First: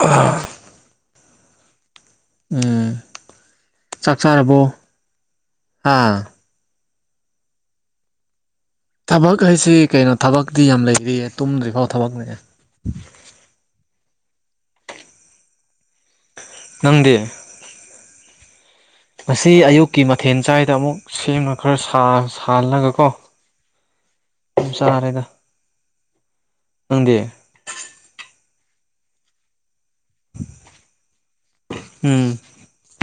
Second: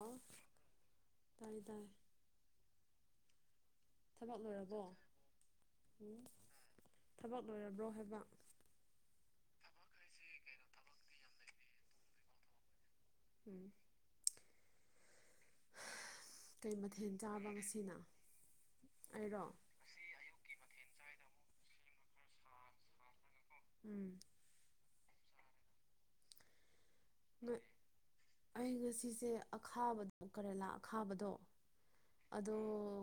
ꯑꯣ ꯇꯥꯔꯦ ꯇꯥꯔꯦ ꯎꯝ ꯆꯥꯛ ꯊꯕꯛ ꯆꯥꯔꯕꯣ ꯂꯣꯏꯔꯕꯣ ꯍꯨꯝ ꯑꯥ ꯊꯕꯛ ꯂꯣꯏꯔꯕ꯭ꯔꯣ ꯍꯥꯏꯕ ꯊꯕꯛ ꯍꯥꯏꯁꯤ ꯀꯩꯅꯣ ꯊꯕꯛꯇꯤ ꯌꯥꯝ ꯂꯩꯔꯤꯌꯦ ꯇꯨꯝꯗ꯭ꯔꯤꯐꯥꯎ ꯊꯕꯛꯅꯦ ꯎꯝ ꯀꯩ ꯃꯊꯦꯜ ꯅꯪꯗꯤ ꯆꯥꯕ ꯉꯁꯤꯅ ꯑꯩꯔꯣ ꯉꯁꯤ ꯑꯌꯨꯛꯀꯤ ꯃꯊꯦꯜ ꯆꯥꯏꯗ ꯑꯃꯨꯛ ꯁꯦꯝꯃꯥ ꯈꯔ ꯁꯥ ꯁꯥꯍꯜꯂꯒꯀꯣ ꯎꯝ ꯆꯥꯔꯦꯗ ꯅꯪꯗꯤ ꯅꯣꯏꯠ ꯑꯩ ꯉꯁꯤꯁꯦ ꯑꯈꯥꯕ ꯀꯔꯦꯂꯥ ꯑꯈꯥꯕꯗꯣ ꯎꯝ ꯑꯗꯣ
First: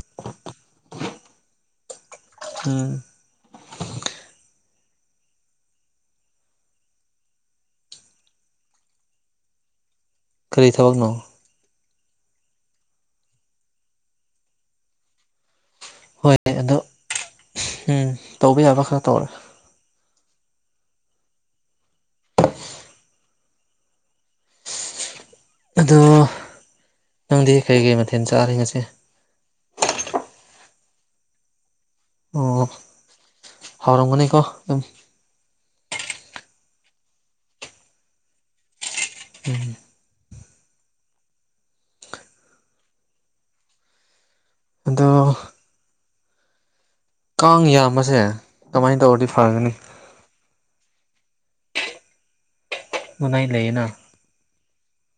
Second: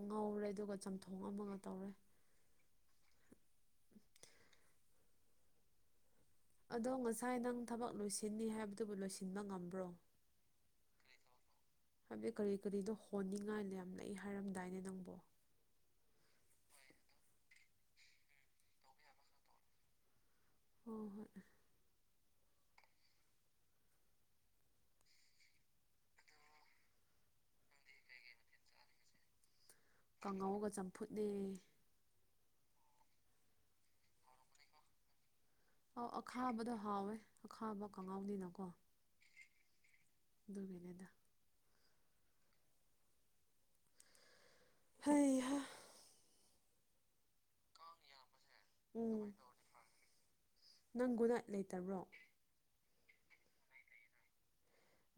ꯉꯧꯔꯦ ꯑꯗꯨꯒ ꯆꯝꯊꯣꯡ ꯑꯃꯒ ꯇꯧꯔꯦ ꯎꯝ [inaudible] ꯑꯗꯣ ꯉꯁꯥꯏ ꯅꯪ ꯊꯕꯛ ꯂꯣꯏꯁꯤꯟꯅꯤ ꯍꯥꯏꯕꯗꯨꯕꯨ ꯂꯣꯏꯁꯤꯟꯕ ꯉꯝꯕ꯭ꯔꯣ ꯀꯔꯤ ꯊꯕꯛꯅꯣ ꯍꯥꯏꯕꯗꯤ ꯀꯔꯤ ꯀꯔꯤꯗꯣ ꯍꯣꯟꯅꯤꯡꯉꯥꯏ ꯂꯩ ꯌꯥꯝ ꯂꯩ ꯍꯥꯏꯔꯝꯗꯥꯏꯅꯦ ꯅꯪꯕꯣ ꯍꯣꯏ ꯑꯗꯣ ꯎꯝ ꯇꯧꯕ ꯌꯥꯕ ꯈꯔ ꯇꯧꯔꯦ ꯍꯣ ꯍꯣꯏ ꯑꯗꯣ ꯅꯪꯗꯤ ꯀꯔꯤ ꯀꯔꯤ ꯃꯊꯦꯜ ꯆꯥꯔꯦ ꯉꯁꯤ ꯀꯥꯡꯉꯧꯒ ꯆꯝꯐꯨꯠꯅꯦ ꯑꯣ ꯍꯥꯎꯔꯝꯒꯅꯤꯀꯣ ꯑꯣ ꯑꯈꯥꯕꯗꯣ ꯍꯥꯎꯋꯦ ꯑꯈꯥꯕ ꯀꯥꯡꯉꯧꯅꯤꯅꯀꯣ ꯎꯝ ꯑꯗꯨꯒꯤꯅꯦꯗ ꯑꯗꯣ ꯍꯩꯍꯥ ꯀꯥꯡ ꯌꯥꯝꯕꯁꯦ ꯑꯗꯨꯃꯥꯏꯅ ꯎꯝ ꯇꯧꯔꯗꯤ ꯐꯒꯅꯤ ꯅꯪ ꯒꯨꯠ ꯅꯥꯏꯠ ꯂꯩꯇꯕ꯭ꯔꯣ ꯒꯨꯠ ꯅꯥꯏꯠ ꯂꯩꯌꯦꯅ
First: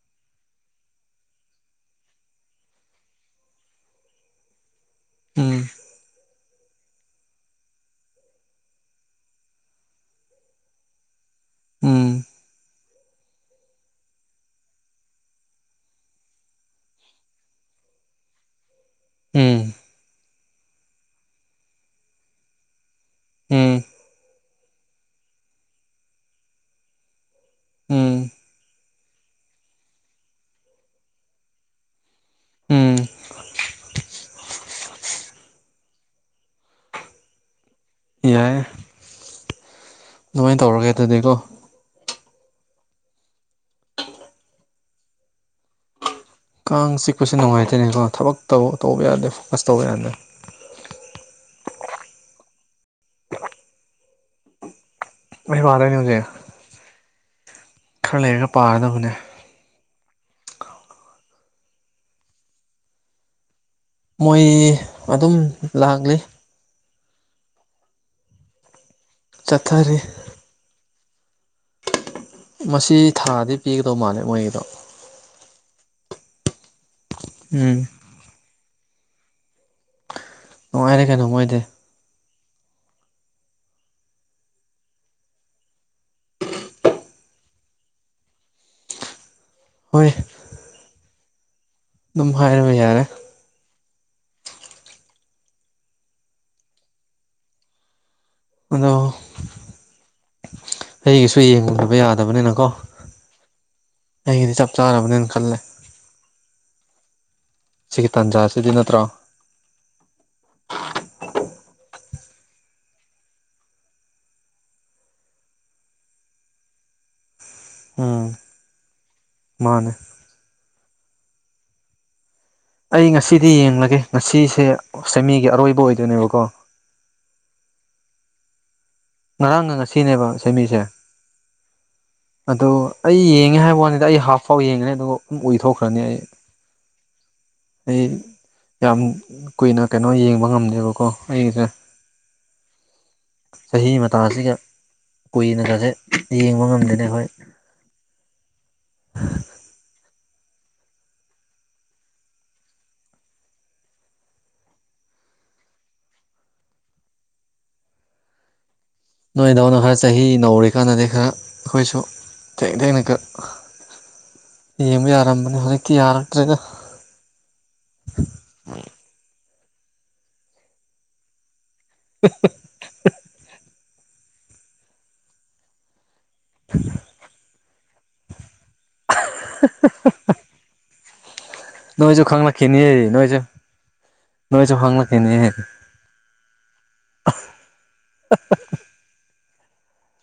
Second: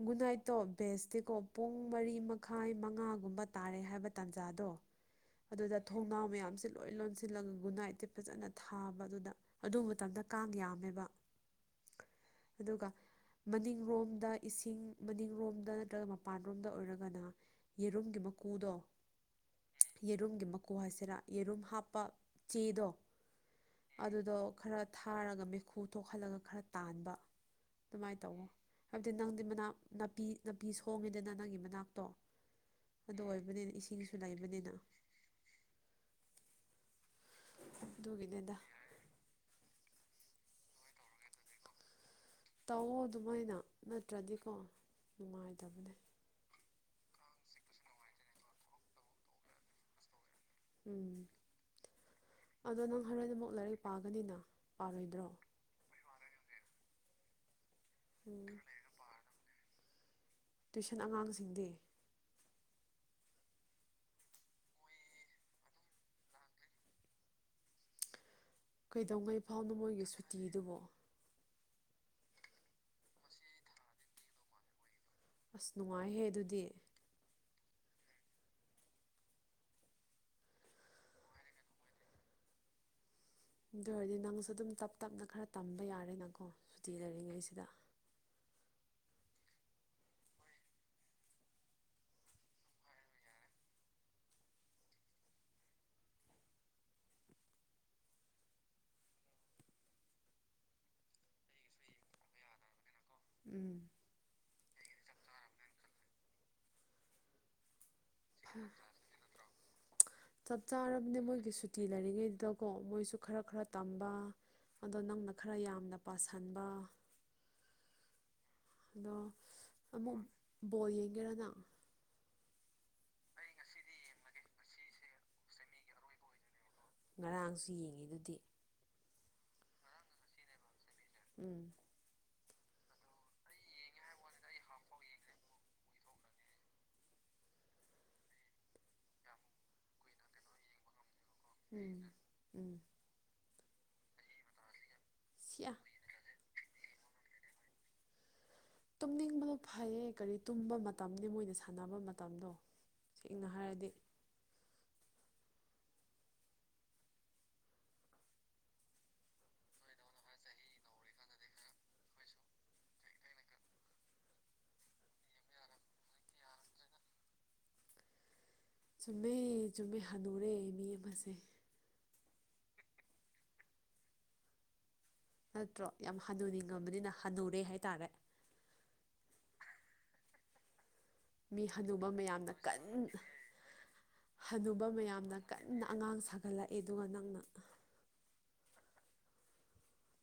ꯒꯨꯠ ꯅꯥꯏꯠꯇꯣ ꯕꯦꯁꯇꯤꯀꯣ ꯄꯨꯡ ꯃꯔꯤ ꯃꯈꯥꯏ ꯃꯉꯥꯒꯨꯝꯕ ꯇꯥꯔꯦ ꯍꯥꯏꯕ ꯇꯥꯟꯖꯥꯗꯣ ꯎꯝ ꯑꯗꯨꯗ ꯊꯣꯡꯅꯥꯎ ꯃꯌꯥꯝꯁꯤ ꯂꯣꯏ ꯂꯣꯟꯁꯤꯜꯂꯒ ꯒꯨꯅꯥꯏꯠꯇꯤ ꯐꯖꯅ ꯊꯥꯕ ꯑꯗꯨꯗ ꯑꯗꯨ ꯃꯇꯝꯗ ꯀꯥꯡ ꯌꯥꯝꯃꯦꯕ ꯎꯝ ꯑꯗꯨꯒ ꯃꯅꯤꯡꯂꯣꯝꯗ ꯏꯁꯤꯡ ꯃꯅꯤꯡꯔꯣꯝꯗ ꯅꯠꯇ꯭ꯔꯒ ꯃꯄꯥꯟꯂꯣꯝꯗ ꯑꯣꯏꯔꯒꯅ ꯌꯦꯔꯨꯝꯒꯤ ꯃꯀꯨꯗꯣ ꯎꯝ ꯌꯦꯔꯨꯝꯒꯤ ꯃꯀꯨ ꯍꯥꯏꯁꯤꯔꯥ ꯌꯦꯔꯨꯝ ꯍꯥꯞꯄ ꯆꯦꯗꯣ ꯎꯝ ꯑꯗꯨꯗꯣ ꯈꯔ ꯊꯥꯔꯒ ꯃꯩꯈꯨ ꯊꯣꯛꯍꯜꯂꯒ ꯈꯔ ꯇꯥꯟꯕ ꯑꯗꯨꯃꯥꯏ ꯎꯝ ꯇꯧꯋꯣ ꯑꯗꯨ ꯅꯪꯗꯤ ꯃꯅꯥꯛ ꯅꯥꯄꯤ ꯅꯥꯄꯤ ꯁꯣꯡꯉꯦꯗꯅ ꯅꯪꯒꯤ ꯃꯅꯥꯛꯇꯣ ꯎꯝ ꯑꯗꯨ ꯑꯣꯏꯕꯅꯤꯅ ꯏꯁꯤꯡꯁꯨ ꯂꯩꯕꯅꯤꯅ [inaudible] ꯑꯗꯨꯒꯤꯅꯤꯗ ꯌꯥꯏ ꯑꯗꯨꯃꯥꯏꯅ ꯇꯧꯔꯒꯦ ꯑꯗꯨꯗꯤꯀꯣ ꯇꯧꯋꯣ ꯑꯗꯨꯃꯥꯏꯅ ꯅꯠꯇ꯭ꯔꯗꯤꯀꯣ ꯅꯨꯡꯉꯥꯏꯇꯕꯅꯦ ꯀꯥꯡ ꯆꯤꯛꯄꯁꯦ ꯅꯨꯡꯉꯥꯏꯇꯦꯅꯦꯀꯣ ꯊꯕꯛ ꯇꯧꯕ ꯇꯧꯕ ꯌꯥꯗꯦꯕ ꯑꯁ ꯇꯧꯕ ꯌꯥꯗꯦꯕ ꯎꯝ ꯑꯗꯣ ꯅꯪ ꯍꯣꯔꯦꯟ ꯑꯃꯨꯛ ꯂꯥꯏꯔꯤꯛ ꯄꯥꯒꯅꯤꯅ ꯄꯥꯔꯣꯏꯗ꯭ꯔꯣ ꯍꯣꯏ ꯄꯥꯔ ꯌꯦꯡꯖꯤꯔ ꯈꯔ ꯎꯝ ꯂꯩꯔꯒ ꯄꯥꯔꯗꯕꯅꯦ ꯇ꯭ꯨꯋꯏꯁꯟ ꯑꯉꯥꯡꯁꯤꯡꯗꯤ ꯃꯣꯏ ꯑꯗꯨꯝ ꯂꯥꯛꯂꯤ ꯀꯩꯗꯧꯉꯩ ꯐꯥꯎꯅꯣ ꯆꯠꯊꯔꯤ ꯃꯣꯏꯒꯤ ꯁꯨꯇꯤꯗꯨꯕꯣ ꯃꯁꯤ ꯊꯥꯗꯗꯩ ꯄꯤꯒꯗꯧ ꯃꯥꯜꯂꯦ ꯃꯣꯏꯒꯤꯗꯣ ꯑꯁ ꯅꯨꯡꯉꯥꯏꯍꯦ ꯑꯗꯨꯗꯤ ꯎꯝ ꯅꯨꯡꯉꯥꯏꯔꯦ ꯀꯩꯅꯣ ꯃꯣꯏꯗꯤ ꯑꯗꯨ ꯑꯣꯏꯔꯗꯤ ꯅꯪꯁꯨ ꯑꯗꯨꯝ ꯇꯞ ꯇꯞꯅ ꯈꯔ ꯇꯝꯕ ꯌꯥꯔꯦꯅ ꯀꯣ ꯁꯨꯇꯤ ꯂꯩꯔꯤꯉꯩꯁꯤꯗ ꯍꯣꯏ ꯑꯗꯨꯝ ꯍꯥꯏꯔꯕ ꯌꯥꯔꯦ ꯑꯗꯣ ꯑꯩꯒꯤꯁꯨ ꯌꯦꯡꯗꯕ ꯌꯥꯗꯦ ꯌꯥꯕꯅꯤꯅꯀꯣ ꯎꯝ ꯑꯩꯒꯤꯗꯤ ꯆꯞ ꯆꯥꯔꯕꯅꯦꯅ ꯈꯜꯂꯦ ꯁꯤꯒꯤ ꯇꯥꯟꯖꯥꯁꯤꯗꯤ ꯅꯠꯇ꯭ꯔꯣ ꯆꯞ ꯆꯥꯔꯕꯅꯦ ꯃꯣꯏꯒꯤ ꯁꯨꯇꯤ ꯂꯩꯔꯤꯉꯩꯗꯨꯗꯀꯣ ꯃꯣꯏꯁꯨ ꯈꯔ ꯈꯔ ꯇꯝꯕ ꯑꯗꯣ ꯅꯪꯅ ꯈꯔ ꯌꯥꯝꯅ ꯄꯥꯁꯟꯕ ꯎꯝ ꯑꯗꯣ ꯃꯥꯅꯦ ꯑꯃꯨꯛ ꯕꯣꯜ ꯌꯦꯡꯒꯦꯔ ꯅꯪ ꯑꯩ ꯉꯁꯤꯗꯤ ꯌꯦꯡꯂꯒꯦ ꯉꯁꯤꯁꯦ ꯁꯃꯤꯒꯤ ꯑꯔꯣꯏꯕ ꯑꯣꯏꯗꯣꯏꯅꯦꯕꯀꯣ ꯉꯔꯥꯡꯁꯨ ꯌꯦꯡꯉꯤ ꯗꯨꯗꯤ ꯉꯔꯥꯡꯒ ꯉꯁꯤꯅꯦꯕ ꯁꯦꯃꯤꯁꯦ ꯎꯝ ꯑꯗꯨ ꯑꯩ ꯌꯦꯡꯉꯦ ꯍꯥꯏꯕ ꯋꯥꯅꯤꯗ ꯑꯩ ꯍꯥꯐ ꯐꯥꯎ ꯌꯦꯡꯉꯅꯤ ꯑꯗꯨꯒ ꯎꯏꯊꯣꯛꯈ꯭ꯔꯅꯤ ꯑꯩ ꯑꯩ ꯌꯥꯝ ꯀꯨꯏꯅ ꯀꯩꯅꯣ ꯌꯦꯡꯕ ꯉꯝꯗꯦꯕꯀꯣ ꯑꯩꯒꯤꯁꯦ ꯎꯝ ꯎꯝ ꯆꯍꯤ ꯃꯇꯥꯁꯤꯒ ꯁꯤꯌꯥ ꯀꯨꯏꯅꯒꯖꯦ ꯌꯦꯡꯕ ꯉꯝꯗꯦꯗ ꯈꯣꯏ ꯇꯨꯝꯅꯤꯡꯕꯗꯣ ꯐꯩꯌꯦ ꯀꯔꯤ ꯇꯨꯝꯕ ꯃꯇꯝꯅꯤ ꯃꯣꯏꯅ ꯁꯥꯟꯅꯕ ꯃꯇꯝꯗꯣ ꯁꯦꯡꯅ ꯍꯥꯏꯔꯗꯤ ꯅꯣꯏꯗꯧꯅ ꯈꯔ ꯆꯍꯤ ꯅꯧꯔꯤꯀꯥꯟꯗꯗꯤ ꯈꯔ ꯈꯣꯏꯁꯨ ꯊꯦꯡ ꯊꯦꯡꯅ ꯀ ꯌꯦꯡꯕ ꯌꯥꯔꯝꯕꯅꯦ ꯍꯨꯖꯤꯛꯇꯤ ꯌꯥꯔꯛꯇ꯭ꯔꯦꯗ ꯆꯨꯝꯃꯦ ꯆꯨꯝꯃꯦ ꯍꯅꯨꯔꯦ ꯃꯤ ꯑꯃꯁꯦ [unintelligible] ꯅꯠꯇ꯭ꯔꯣ ꯌꯥꯝ ꯍꯟꯅꯨꯅꯤꯡꯉꯝꯕꯅꯤꯅ ꯍꯟꯅꯨꯔꯦ ꯍꯥꯏꯇꯥꯔꯦ [unintelligible] ꯃꯤ ꯍꯅꯨꯕ ꯅꯣꯏꯁꯨ ꯃꯌꯥꯝꯅ ꯈꯪꯂꯛꯈꯤꯅꯤ ꯀꯟꯅ ꯅꯣꯏꯁꯨ ꯅꯣꯏꯁꯨ ꯍꯅꯨꯕ ꯃꯌꯥꯝꯅ ꯈꯪꯂꯛꯈꯤꯅꯤ ꯀꯟꯅ ꯑꯉꯥꯡ ꯁꯥꯒꯠꯂꯛꯑꯦ ꯑꯗꯨꯒ ꯅꯪꯅ [unintelligible]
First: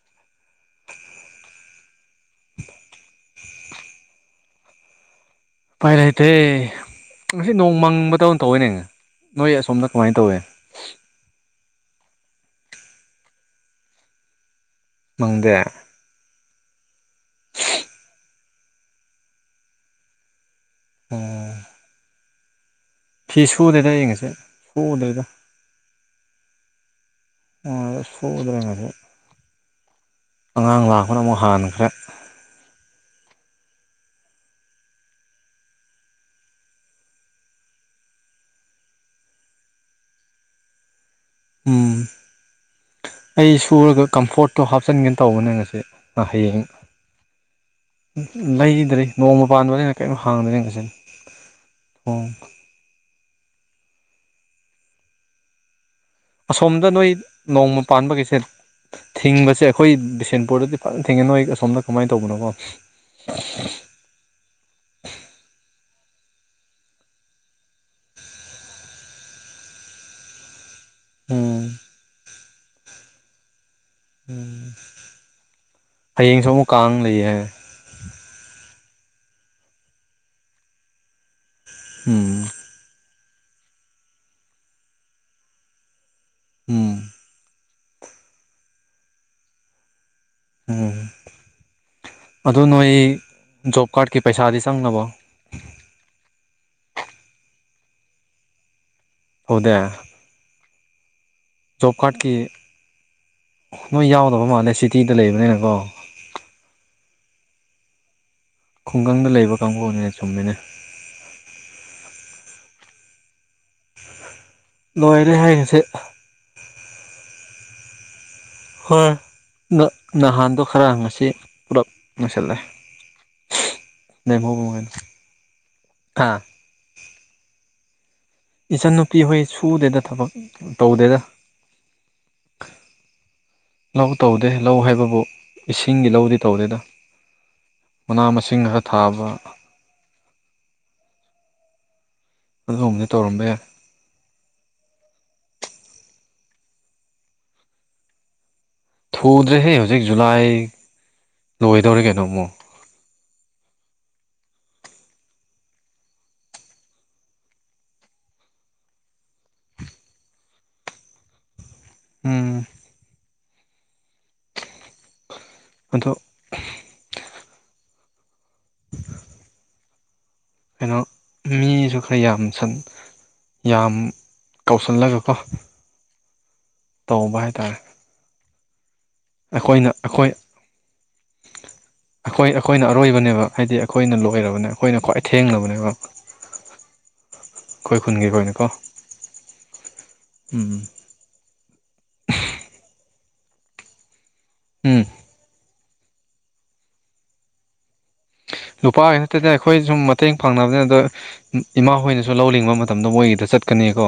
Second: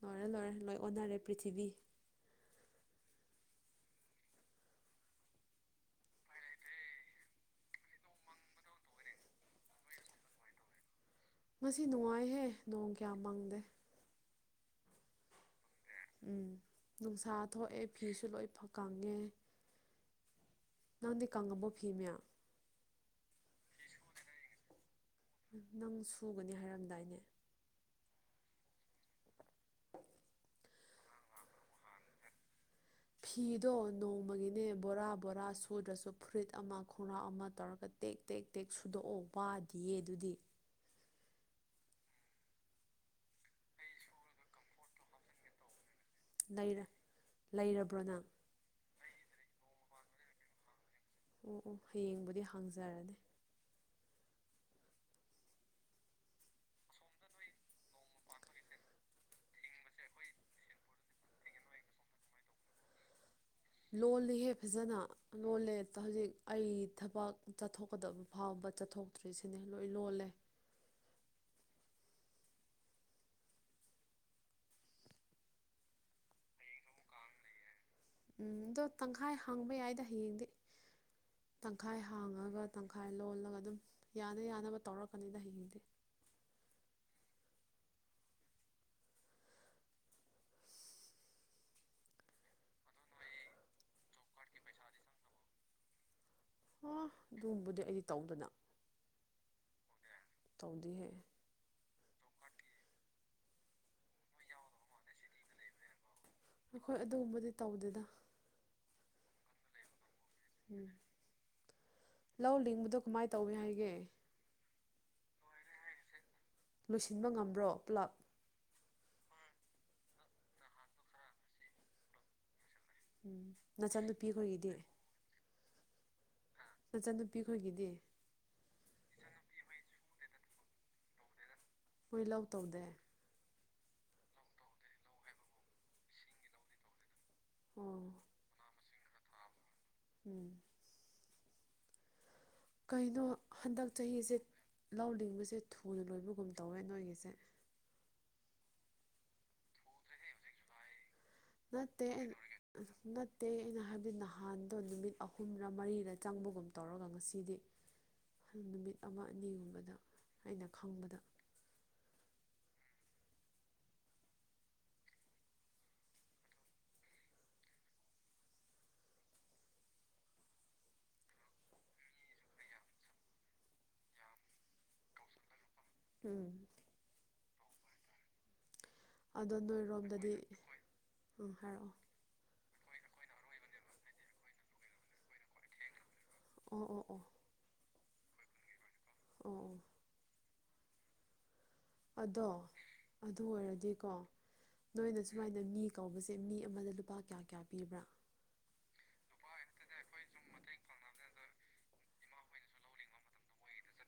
ꯂꯣꯏꯔꯦ ꯂꯣꯏꯔꯦ ꯂꯣꯏ ꯑꯣꯟꯅꯔꯦ ꯄ꯭ꯔꯤꯊꯤꯕꯤ ꯎꯄꯥꯏ ꯂꯩꯇꯦ ꯉꯁꯤ ꯅꯣꯡ ꯃꯪꯕꯗꯧ ꯇꯧꯋꯦꯅꯦ ꯅꯣꯏ ꯑꯁꯣꯝꯗ ꯀꯃꯥꯏ ꯇꯧꯋꯦ ꯉꯁꯤ ꯅꯨꯡꯉꯥꯏꯍꯦ ꯅꯣꯡ ꯀꯌꯥ ꯃꯪꯗꯦ ꯃꯪꯗꯦ ꯎꯝ ꯅꯨꯡꯁꯥ ꯊꯣꯛꯑꯦ ꯐꯤꯁꯨ ꯂꯣꯏ ꯐ ꯀꯪꯉꯦ ꯅꯪꯗꯤ ꯑꯣ ꯀꯥꯡꯉꯕꯣ ꯐꯤ ꯃꯌꯥꯝ ꯐꯤ ꯁꯨꯗꯦꯗ ꯑꯩ ꯉꯁꯤ ꯁꯨꯗ꯭ꯔꯦꯗ ꯅꯪ ꯁꯨꯒꯅꯤ ꯍꯥꯏꯔꯝꯗꯥꯏꯅꯦ ꯑ ꯁꯨꯗ꯭ꯔꯦ ꯉꯁꯤ ꯑꯉꯥꯡ ꯂꯥꯛꯄꯅ ꯑꯃꯨꯛ ꯍꯥꯟꯈ꯭ꯔꯦ ꯐꯤꯗꯣ ꯅꯣꯡꯃꯒꯤꯅꯦ ꯕꯣꯔꯥ ꯕꯣꯔꯥ ꯁꯨꯗ꯭ꯔꯁꯨ ꯐꯨꯔꯤꯠ ꯑꯃ ꯈꯣꯡꯔꯥꯎ ꯑꯃ ꯇꯧꯔꯒ ꯇꯦꯛ ꯇꯦꯛ ꯇꯦꯛ ꯁꯨꯗꯣꯛꯑꯣ ꯋꯥꯗꯤꯌꯦ ꯑꯗꯨꯗꯤ ꯎꯝ ꯑꯩ ꯁꯨꯔꯒ ꯀꯝꯐꯣꯔꯠꯇꯣ ꯍꯥꯞꯆꯤꯟꯒꯦ ꯇꯧꯕꯅꯦ ꯉꯁꯤ ꯑꯥ ꯍꯌꯦꯡ ꯂꯩꯔ ꯂꯩꯔꯕ꯭ꯔꯣ ꯅꯪ ꯎꯝ ꯂꯩꯗ꯭ꯔꯤ ꯅꯣꯡꯃ ꯄꯥꯟꯕꯅꯤꯅ ꯀꯩꯝ ꯍꯥꯡꯗ꯭ꯔꯦ ꯉꯁꯤ ꯑꯣ ꯑꯣ ꯍꯌꯦꯡꯕꯨꯗꯤ ꯍꯥꯡꯖꯔꯅꯤ ꯑꯁꯣꯝꯗ ꯅꯣꯏ ꯅꯣꯡꯃ ꯄꯥꯟꯕ ꯒꯤꯁꯦ ꯊꯤꯡꯕꯁꯦ ꯑꯩꯈꯣꯏ ꯕꯤꯁꯦꯟꯄꯨꯔꯗꯗꯤ ꯐꯖ ꯊꯤꯡꯉꯦ ꯅꯣꯏ ꯑꯁꯣꯝꯗ ꯀꯃꯥꯏ ꯇꯧꯕꯅꯣꯀꯣ ꯂꯣꯜꯂꯤꯍꯦ ꯐꯖꯅ ꯂꯣꯜꯂꯦ ꯇ ꯍꯖꯤꯛ ꯑꯩ ꯊꯕꯛ ꯆꯠꯊꯣꯛꯀꯗꯕ ꯐꯥꯎꯕ ꯆꯠꯊꯣꯛꯇ꯭ꯔꯤꯁꯤꯅꯤ ꯂꯣꯏ ꯂꯣꯜꯂꯦ ꯎꯝ ꯍꯌꯦꯡꯁꯨ ꯑꯃꯨꯛ ꯀꯥꯡ ꯂꯩꯌꯦ ꯍꯥꯏ ꯎꯝ ꯑꯗꯣ ꯇꯪꯈꯥꯏ ꯍꯥꯡꯕ ꯌꯥꯏꯗ ꯍꯌꯦꯡꯗꯤ ꯇꯪꯈꯥꯏ ꯎꯝ ꯍꯥꯡꯉꯒ ꯇꯪꯈꯥꯏ ꯂꯣꯜꯂꯒ ꯑꯗꯨꯝ ꯌꯥꯅ ꯌꯥꯅꯕ ꯇꯧꯔꯛꯀꯅꯤꯗ ꯍꯌꯦꯡꯗꯤ ꯎꯝ ꯎꯝ ꯑꯗꯨ ꯅꯣꯏ ꯖꯣꯞ ꯀꯥꯔꯠꯀꯤ ꯄꯩꯁꯥꯗꯤ ꯆꯪꯂꯕꯣ ꯑꯣ ꯑꯗꯨꯒꯨꯝꯕꯗꯤ ꯑꯩꯗꯤ ꯇꯧꯗꯅ ꯑꯣꯗꯦ ꯇꯧꯗꯤꯍꯦ ꯖꯣꯞ ꯀꯥꯔꯠꯀꯤ ꯅꯣꯏ ꯌꯥꯎꯗꯕ ꯃꯥꯜꯂꯦ ꯁꯤꯇꯤꯗ ꯂꯩꯕꯅꯤꯅꯀꯣ ꯑꯈꯣꯏ ꯑꯗꯨꯒꯨꯝꯕꯗꯤ ꯇꯧꯗꯦꯗ ꯈꯨꯡꯒꯪꯗ ꯂꯩꯕ ꯀꯥꯡꯕꯨꯅꯦ ꯆꯨꯝꯃꯤꯅꯦ ꯎꯝ ꯂꯧ ꯂꯤꯡꯕꯗꯣ ꯀꯃꯥꯏ ꯇꯧꯋꯦ ꯍꯥꯏ ꯂꯣꯏꯔꯦ ꯍꯥꯏ ꯍꯖꯤꯛ ꯂꯣꯏꯁꯤꯟꯕ ꯉꯝꯕ꯭ꯔꯣ ꯄꯨꯂꯞ꯫ ꯍꯣꯏ ꯅ ꯅꯍꯥꯟꯗꯣ ꯈꯔ ꯉꯁꯤ ꯄꯨꯔꯞ ꯂꯣꯏꯁꯥꯜꯂꯦ꯫ ꯎꯝ ꯅꯥꯆꯟ ꯅꯨꯄꯤꯈꯣꯏꯒꯤꯗꯤ꯫ ꯍꯥꯥ꯫ ꯅꯆꯟꯅꯨꯄꯤ ꯈꯣꯏꯒꯤꯗꯤ꯫ ꯏꯆꯟꯅꯨꯄꯤ ꯍꯣꯏ ꯁꯨꯗꯦꯗ ꯊꯕꯛ ꯇꯧꯗꯦꯗ꯫ ꯈꯣꯏ ꯂꯧ ꯇꯧꯗꯦ꯫ ꯂꯧ ꯇꯧꯗꯦ ꯂꯧ ꯍꯥꯏꯕꯕꯨ ꯏꯁꯤꯡꯒꯤ ꯂꯧꯗꯤ ꯇꯧꯗꯦꯗ꯫ ꯑꯣ ꯃꯅꯥ ꯃꯁꯤꯡ ꯈꯔ ꯊꯥꯕ ꯎꯝ꯫ ꯑꯗꯨꯒꯨꯝꯕꯗꯤ ꯀꯩꯅꯣ ꯇꯧꯔꯝꯕ ꯌꯥꯏ ꯍꯟꯗꯛ ꯆꯍꯤꯁꯦ ꯂꯧ ꯂꯤꯡꯕꯁꯦ ꯊꯨꯅ ꯂꯣꯏꯕꯒꯨꯝ ꯇꯧꯋꯦ ꯅꯣꯏꯒꯤꯁꯦ꯫ ꯊꯨꯗ꯭ꯔꯦꯍꯦ ꯍꯧ [inaudible] ꯅꯠꯇꯦ꯫ ꯑ ꯀꯩꯅꯣ ꯑꯃꯨꯛ ꯅꯠꯇꯦ ꯑꯩꯅ ꯍꯥꯏꯕꯗꯤ ꯅꯍꯥꯟꯗꯣ ꯅꯨꯃꯤꯠ ꯑꯍꯨꯝꯔ ꯃꯔꯤꯔ ꯆꯪꯕꯒꯨꯝ ꯇꯧꯔꯒ ꯉꯁꯤꯗꯤ ꯅꯨꯃꯤꯠ ꯑꯃ ꯑꯅꯤꯒꯨꯝꯕꯗ ꯑꯩꯅ ꯈꯪꯕꯗ꯫ ꯎꯝ꯫ ꯑꯗꯣ [inaudible] ꯀꯩꯅꯣ ꯃꯤꯖꯨ ꯈꯔ ꯌꯥꯝ ꯁꯟ ꯌꯥꯝ ꯀꯧꯁꯜꯂꯒꯀꯣ꯫ ꯎꯝ꯫ ꯇꯧꯕ ꯍꯥꯏꯇꯥꯔꯦ꯫ ꯑꯗꯣ ꯑꯩꯈꯣꯏꯅ ꯑꯩꯈꯣꯏ ꯅꯣꯏꯔꯣꯝꯗꯗꯤ ꯎꯝ ꯍꯥꯏꯔꯛꯑꯣ꯫ ꯑꯩꯈꯣꯏ ꯑꯩꯈꯣꯏꯅ ꯑꯔꯣꯏꯕꯅꯦꯕ ꯍꯥꯏꯗꯤ ꯑꯩꯈꯣꯏꯅ ꯂꯣꯏꯔꯕꯅꯦ ꯑꯩꯈꯣꯏꯅ ꯈ꯭ꯋꯥꯏ ꯑꯊꯦꯡꯂꯕꯅꯦꯕ꯫ ꯑꯣ ꯑꯣ ꯑꯣ꯫ ꯑꯩꯈꯣꯏ ꯈꯨꯟꯒꯤ ꯑꯈꯣꯏꯅꯀꯣ꯫ ꯑꯣ ꯑꯣ꯫ ꯎꯝ꯫ ꯑꯗꯣ ꯑꯗꯨ ꯑꯣꯏꯔꯗꯤꯀꯣ ꯎꯝ ꯅꯣꯏꯅꯁ ꯁꯨꯃꯥꯏꯅ ꯃꯤ ꯀꯧꯕꯁꯦ ꯃꯤ ꯑꯃꯗ ꯂꯨꯄꯥ ꯀꯌꯥ-ꯀꯌꯥ ꯄꯤꯕ꯭ꯔꯥ꯫ ꯂꯨꯄꯥꯒꯤ ꯅꯠꯇꯦꯗ ꯑꯩꯈꯣꯏ ꯁꯨꯝ ꯃꯇꯦꯡ ꯄꯥꯡꯅꯕꯅꯤ ꯑꯗꯣ ꯏꯃꯥꯍꯣꯏꯅꯁꯨ ꯂꯧ ꯂꯤꯡꯕ ꯃꯇꯝꯗ ꯃꯣꯏꯒꯤꯗ ꯆꯠꯀꯅꯤꯀꯣ꯫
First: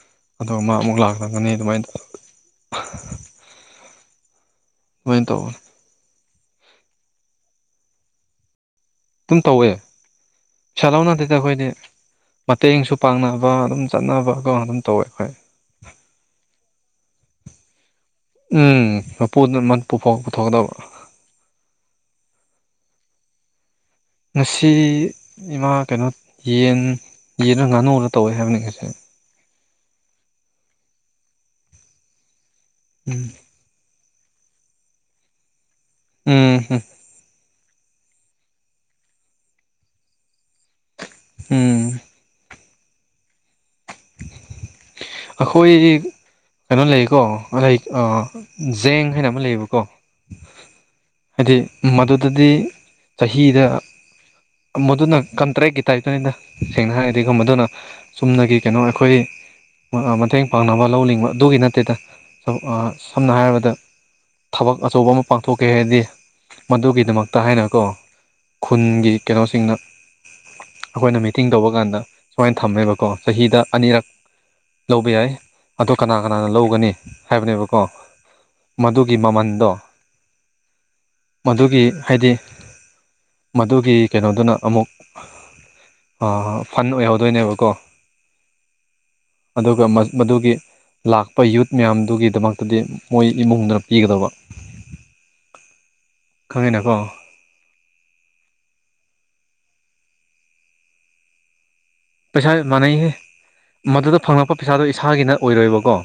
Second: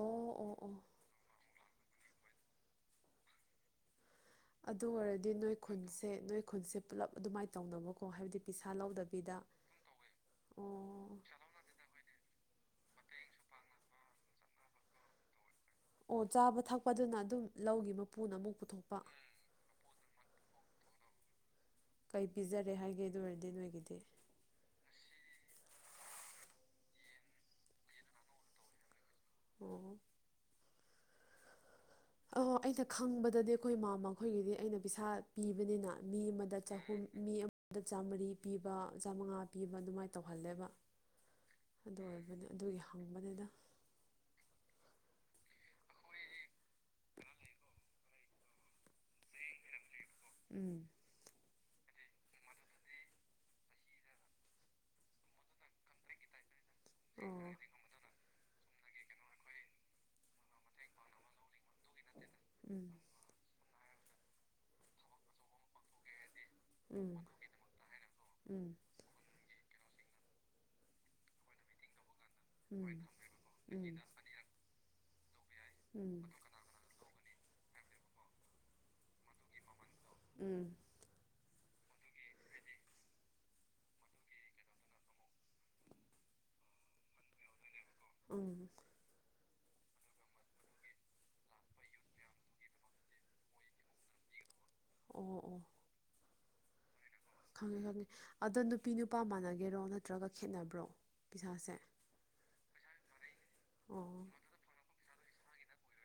ꯑꯣ ꯑꯣ ꯑꯗꯨꯒ ꯃꯥ ꯑꯣ ꯑꯃꯨꯛ ꯂꯥꯛꯂꯝꯒꯅꯤ ꯑꯗꯨꯃꯥꯏꯅ [unintelligible] ꯑꯗꯨ ꯑꯗꯨꯃꯥꯏꯅ ꯑꯣꯏꯔꯗꯤ ꯇꯧꯕꯅꯦ ꯅꯣꯏ ꯈꯨꯟꯁꯦ ꯅꯣꯏ ꯈꯨꯟꯁꯦ ꯄꯨꯜꯂꯞ ꯑꯗꯨꯃꯥꯏꯅ ꯇꯧꯅꯕꯀꯣ ꯍꯥꯏꯕꯗꯤ ꯄꯩꯁꯥ ꯂꯧꯗ ꯑꯗꯨꯝ ꯇꯧꯋꯦ ꯄꯩꯁꯥ ꯂꯧꯅꯗꯦꯗ ꯑꯩꯈꯣꯏꯗꯤ꯫ ꯃꯇꯦꯡꯁꯨ ꯄꯥꯡꯅꯕ ꯑꯗꯨꯝ ꯆꯠꯅꯕꯒ ꯑꯗꯨꯝ ꯇꯧꯋꯦ ꯑꯩꯈꯣꯏ꯫ ꯑꯣ ꯆꯥꯕ ꯊꯛꯄꯗꯨꯅ ꯑꯗꯨꯝ ꯂꯧꯒꯤ ꯃꯞ ꯎꯝ ꯃꯄꯨꯗꯨꯅ ꯃꯟꯄꯨꯐꯧ ꯄꯨꯊꯣꯛꯀꯗꯕ꯫ ꯀꯩ ꯄꯤꯖꯔꯦ ꯍꯥꯏꯒꯦ ꯑꯗꯨ ꯑꯣꯏꯔꯗꯤ ꯅꯣꯏꯒꯤꯗꯤ꯫ ꯉꯁꯤ ꯏꯃꯥ ꯀꯩꯅꯣ ꯌꯦꯟ ꯌꯦꯟꯂ ꯉꯥꯅꯨꯔ ꯇꯧꯋꯦ ꯍꯥꯏꯕꯅꯤ ꯉꯁꯤ꯫ ꯑꯣ꯫ ꯑꯣ ꯑꯩꯅ ꯎꯝ ꯈꯪꯕꯗꯗꯤ ꯑꯩꯈꯣꯏ ꯃꯥꯝꯃ ꯈꯣꯏꯒꯤꯗꯤ ꯑꯩꯅ ꯄꯩꯁꯥ ꯄꯤꯕꯅꯤꯅ ꯃꯤ ꯎꯝ ꯑꯃꯗ ꯎꯝ ꯆꯍꯨꯝ ꯃꯤ ꯑꯃꯗ ꯆꯥꯝꯃꯔꯤ ꯄꯤꯕ ꯆꯥꯝꯃꯉꯥ ꯄꯤꯕ ꯑꯗꯨꯃꯥꯏꯅ ꯇꯧꯍꯜꯂꯦꯕ꯫ ꯎꯝ ꯑꯗꯨ ꯑꯣꯏꯕꯅꯤ ꯑꯗꯨꯒꯤ ꯍꯪꯕꯅꯤꯗ꯫ ꯑꯈꯣꯏꯗꯤ ꯀꯩꯅꯣ ꯂꯩꯀꯣ [inaudible] ꯖꯦꯡ ꯍꯥꯏꯅ ꯑꯃ ꯂꯩꯌꯦꯕꯀꯣ꯫ ꯎꯝ ꯍꯥꯏꯗꯤ ꯃꯗꯨꯗꯗꯤ ꯆꯍꯤꯗ ꯃꯗꯨꯅ ꯀꯟꯇ꯭ꯔꯦꯛꯀꯤ ꯇꯥꯏꯞꯇꯅꯤꯗ ꯁꯦꯡꯅ ꯍꯥꯏꯔꯗꯤ ꯑꯣ ꯃꯗꯨꯅ ꯆꯨꯝꯅꯒꯤ ꯀꯩꯅꯣ ꯑꯩꯈꯣꯏ ꯃꯥ ꯑꯥ ꯃꯇꯦꯡ ꯄꯥꯡꯅꯕ ꯂꯧ ꯂꯤꯡꯕ ꯑꯗꯨꯒꯤ ꯅꯠꯇꯦꯗ ꯎꯝ ꯁꯝꯅ ꯍꯥꯏꯔꯕꯗ ꯊꯕꯛ ꯑꯆꯧꯕ ꯑꯃ ꯄꯥꯡꯊꯣꯛꯀꯦ ꯍꯥꯏꯗꯤ ꯃꯗꯨꯒꯤꯗꯃꯛꯇ ꯍꯥꯏꯅꯀꯣ ꯎꯝ ꯈꯨꯟꯒꯤ ꯀꯩꯅꯣꯁꯤꯡꯅ ꯑꯩꯈꯣꯏꯅ ꯃꯤꯇꯤꯡ ꯇꯧꯕ ꯀꯥꯟꯗ ꯁꯨꯃꯥꯏꯅ ꯎꯝ ꯊꯝꯃꯦꯕꯀꯣ ꯆꯍꯤꯗ ꯎꯝ ꯑꯅꯤꯔꯛ ꯂꯧꯕ ꯌꯥꯏ ꯑꯗꯣ ꯀꯅꯥ ꯎꯝ ꯎꯝ ꯀꯅꯥꯅ ꯂꯧꯒꯅꯤ ꯍꯥꯏꯕꯅꯦꯕꯀꯣ ꯃꯗꯨꯒꯤ ꯃꯃꯟꯗꯣ ꯎꯝ ꯃꯗꯨꯒꯤ ꯍꯥꯏꯗꯤ ꯃꯗꯨꯒꯤ ꯀꯩꯅꯣꯗꯨꯅ ꯑꯃꯨꯛ ꯑꯥ ꯐꯟ ꯑꯣꯏꯍꯧꯗꯣꯏꯅꯦꯕꯀꯣ ꯎꯝ ꯑꯗꯨꯒ ꯃꯥ ꯃꯗꯨꯒꯤ ꯂꯥꯛꯄ ꯌꯨꯠ ꯃꯌꯥꯝꯗꯨꯒꯤꯗꯃꯛꯇꯗꯤ ꯃꯣꯏ ꯏꯃꯨꯡꯗ ꯄꯤꯒꯗꯧꯕ ꯑꯣ ꯈꯪꯉꯦꯅꯀꯣ ꯈꯪꯉꯅꯤ ꯑꯗꯨ ꯅꯨꯄꯤ ꯅꯨꯄꯥ ꯃꯥꯟꯅꯒꯦꯔꯣ ꯅꯠꯇ꯭ꯔꯒ ꯈꯦꯠꯅꯕ꯭ꯔꯣ ꯄꯩꯁꯥꯁꯦ ꯄꯩꯁꯥ ꯃꯥꯟꯅꯩꯍꯦ ꯃꯗꯨꯗ ꯑꯣ ꯐꯪꯂꯛꯄ ꯄꯩꯁꯥꯗꯣ ꯏꯁꯥꯒꯤ ꯅꯠ ꯑꯣꯏꯔꯣꯏꯕꯀꯣ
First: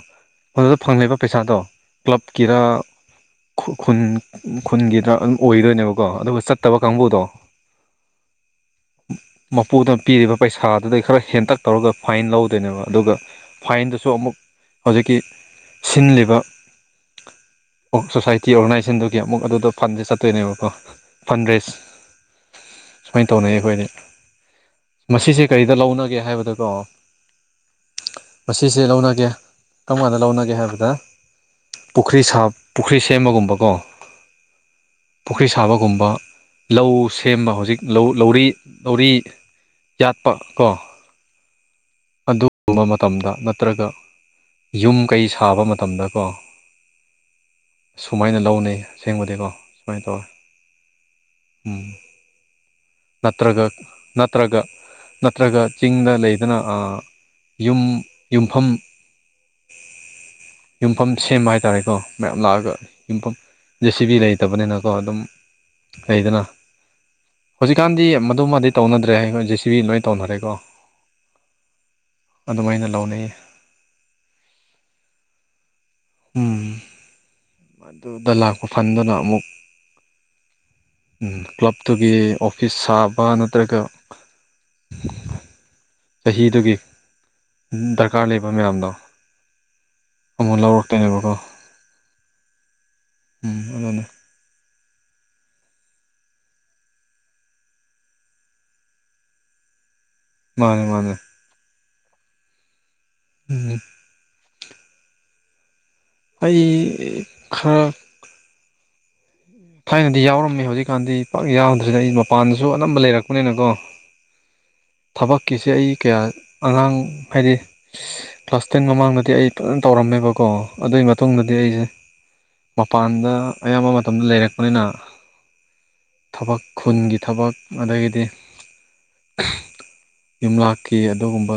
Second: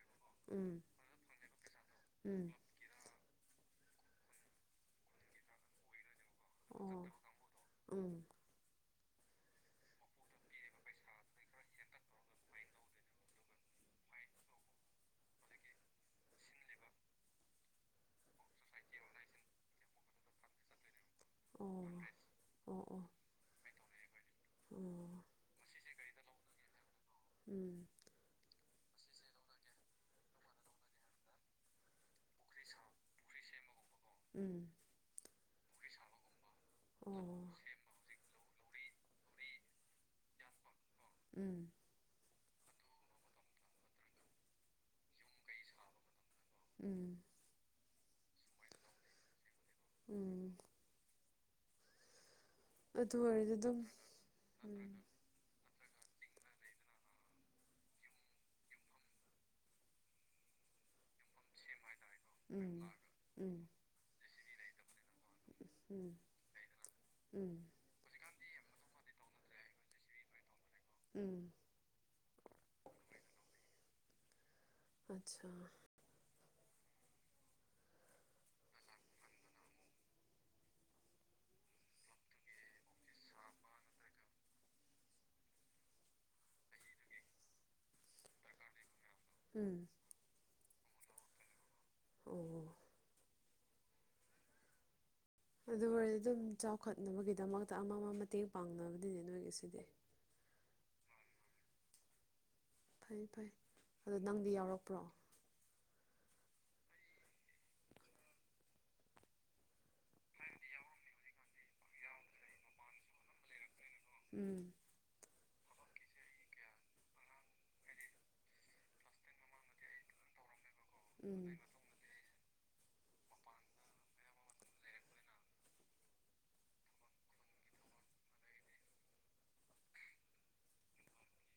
ꯎꯝ ꯃꯗꯨꯗ ꯐꯪꯂꯤꯕ ꯄꯩꯁꯥꯗꯣ ꯎꯝ ꯀ꯭ꯂꯕꯀꯤꯔ ꯈꯨꯟ ꯈꯨꯟ ꯈꯨꯟꯒꯤꯔ ꯑꯣꯏꯗꯣꯏꯅꯦꯕꯀꯣ ꯑꯗꯨꯒ ꯆꯠꯇꯕ ꯑꯣ ꯀꯥꯡꯕꯨꯗꯣ ꯎꯝ ꯃꯄꯨꯗ ꯄꯤꯔꯤꯕ ꯄꯩꯁꯥꯗꯨꯗꯩ ꯈꯔ ꯍꯦꯟꯇꯛ ꯇꯧꯔꯒ ꯐꯥꯏꯟ ꯂꯧꯗꯣꯏꯅꯦꯕ ꯑꯗꯨꯒ ꯐꯥꯏꯟꯗꯨꯁꯨ ꯑꯃꯨꯛ ꯍꯧꯖꯤꯛꯀꯤ ꯁꯤꯜꯂꯤꯕ ꯑꯣ ꯁꯣꯁꯥꯏꯇꯤ ꯑꯣꯔꯒꯅꯥꯏꯖꯦꯁꯟꯗꯨꯒꯤ ꯑꯃꯨꯛ ꯑꯗꯨꯗꯥ ꯐꯟꯖꯦ ꯆꯠꯇꯨꯏꯅꯦꯕꯀꯣ ꯑꯣ ꯐꯟꯗ꯭ꯔꯦꯁ ꯑꯣ ꯑꯣ ꯁꯨꯃꯥꯏꯅ ꯇꯧꯅꯩ ꯑꯩꯈꯣꯏꯗꯤ ꯎꯝ ꯀꯩꯗ ꯂꯧꯅꯒꯦ ꯍꯥꯏꯕꯗꯀꯣ ꯎꯝ ꯃꯁꯤꯁꯦ ꯂꯧꯅꯒꯦ ꯀꯔꯝ ꯀꯥꯟꯗ ꯂꯧꯅꯒꯦ ꯍꯥꯏꯕꯗ ꯄꯨꯈ꯭ꯔꯤ ꯁꯥ ꯄꯨꯈ꯭ꯔꯤ ꯁꯦꯝꯕꯒꯨꯝꯕꯀꯣ ꯄꯨꯈ꯭ꯔꯤ ꯁꯥꯕꯒꯨꯝꯕ ꯂꯧ ꯑꯣ ꯁꯦꯝꯕ ꯍꯧꯖꯤꯛ ꯂꯧ ꯂꯧꯔꯤ ꯂꯧꯔꯤ ꯄꯥ ꯀꯣ ꯎꯝ ꯄꯟꯗꯨꯞ ꯑꯗꯨꯒꯨꯝꯕ ꯃꯇꯝꯗ ꯅꯠꯇ꯭ꯔꯒ ꯌꯨꯝ ꯀꯩ ꯁꯥꯕ ꯃꯇꯝꯗꯀꯣ ꯎꯝ ꯁꯨꯃꯥꯏꯅ ꯂꯧꯅꯩ ꯑꯁꯦꯡꯕꯗꯤꯀꯣ ꯁꯨꯃꯥꯏ ꯇꯧꯋꯤ ꯎꯝ ꯎꯝ ꯑꯗꯨ ꯑꯣꯏꯔꯗꯤ ꯅꯠꯇ꯭ꯔꯒ ꯑꯗꯨꯝ ꯅꯠꯇ꯭ꯔꯒ ꯎꯝ ꯅꯠꯇ꯭ꯔꯒ ꯆꯤꯡꯗ ꯂꯩꯗꯅ ꯑꯥ ꯌꯨꯝ ꯌꯨꯝꯐꯝ [inaudible] ꯌꯨꯝꯐꯝ ꯁꯦꯝꯕ ꯍꯥꯏꯇꯥꯔꯦꯀꯣ ꯃꯌꯥꯝ ꯂꯥꯛꯑꯒ ꯎꯝ ꯌꯨꯝꯐꯝ ꯎꯝ ꯖꯦ ꯁꯤ ꯕꯤ ꯂꯩꯇꯕꯅꯤꯅꯀꯣ ꯑꯗꯨꯝ ꯎꯝ ꯂꯩꯗꯅ ꯎꯝ ꯍꯧꯖꯤꯛꯀꯥꯟꯗꯤ ꯃꯗꯨꯃꯗꯤ ꯇꯧꯅꯗ꯭ꯔꯦ ꯑꯩꯈꯣꯏ ꯖꯦ ꯁꯤ ꯕꯤꯅ ꯂꯣꯏ ꯇꯧꯅꯔꯦꯀꯣ ꯎꯝ ꯑꯗꯨꯃꯥꯏꯅ ꯂꯧꯅꯩꯌꯦ ꯑꯠꯁꯥ ꯎꯝ ꯑꯗꯨꯗ ꯂꯥꯛꯄ ꯐꯟꯗꯨꯅ ꯑꯃꯨꯛ ꯎꯝ ꯀ꯭ꯂꯞꯇꯨꯒꯤ ꯑꯣꯐꯤꯁ ꯁꯥꯕ ꯅꯠꯇ꯭ꯔꯒ ꯆꯍꯤꯗꯨꯒꯤ ꯗꯔꯀꯥꯔ ꯂꯩꯕ ꯃꯌꯥꯝꯗꯣ ꯎꯝ ꯑꯃꯨꯛ ꯂꯧꯔꯛ ꯇꯣꯢꯅꯦꯕꯀꯣ ꯑꯣ ꯎꯝ ꯑꯗꯨꯅ ꯑꯗꯨ ꯑꯣꯏꯔꯗꯤ ꯑꯗꯨꯝ ꯆꯥꯎꯈꯠꯅꯕꯒꯤꯗꯃꯛꯇ ꯑꯃꯃꯝ ꯃꯇꯦꯡ ꯄꯥꯡꯅꯕꯅꯤꯅꯦ ꯅꯣꯏꯒꯤ ꯁꯤꯗꯤ ꯃꯥꯅꯦ ꯃꯥꯅꯦ ꯐꯩ ꯐꯩ ꯎꯝ ꯑꯗꯣ ꯅꯪꯗꯤ ꯌꯥꯎꯔꯛꯄ꯭ꯔꯣ ꯑꯩ ꯈꯔ ꯊꯥꯏꯅꯗꯤ ꯌꯥꯎꯔꯝꯃꯤ ꯍꯧꯖꯤꯛꯀꯥꯟꯗꯤ ꯄꯥꯛ ꯌꯥꯎꯗ꯭ꯔꯦꯗ ꯑꯩ ꯃꯄꯥꯟꯗꯁꯨ ꯑꯅꯝꯕ ꯂꯩꯔꯛꯄꯅꯤꯅꯀꯣ ꯎꯝ ꯊꯕꯛꯀꯤꯁꯦ ꯑꯩ ꯀꯌꯥ ꯑꯉꯥꯡ ꯍꯥꯏꯗꯤ ꯀ꯭ꯂꯥꯁ ꯇꯦꯟ ꯃꯃꯥꯡꯗꯗꯤ ꯑꯩ ꯐꯖꯅ ꯇꯧꯔꯝꯃꯦꯕꯀꯣ ꯑꯗꯨꯏ ꯎꯝ ꯃꯇꯨꯡꯗꯗꯤ ꯑꯩꯖꯦ ꯃꯄꯥꯟꯗ ꯑꯌꯥꯝꯕ ꯃꯇꯝꯗ ꯂꯩꯔꯛꯄꯅꯤꯅ ꯊꯕꯛ ꯈꯨꯟꯒꯤ ꯊꯕꯛ ꯑꯗꯒꯤꯗꯤ ꯌꯨꯝꯂꯛꯀꯤ ꯑꯗꯨꯒꯨꯝꯕ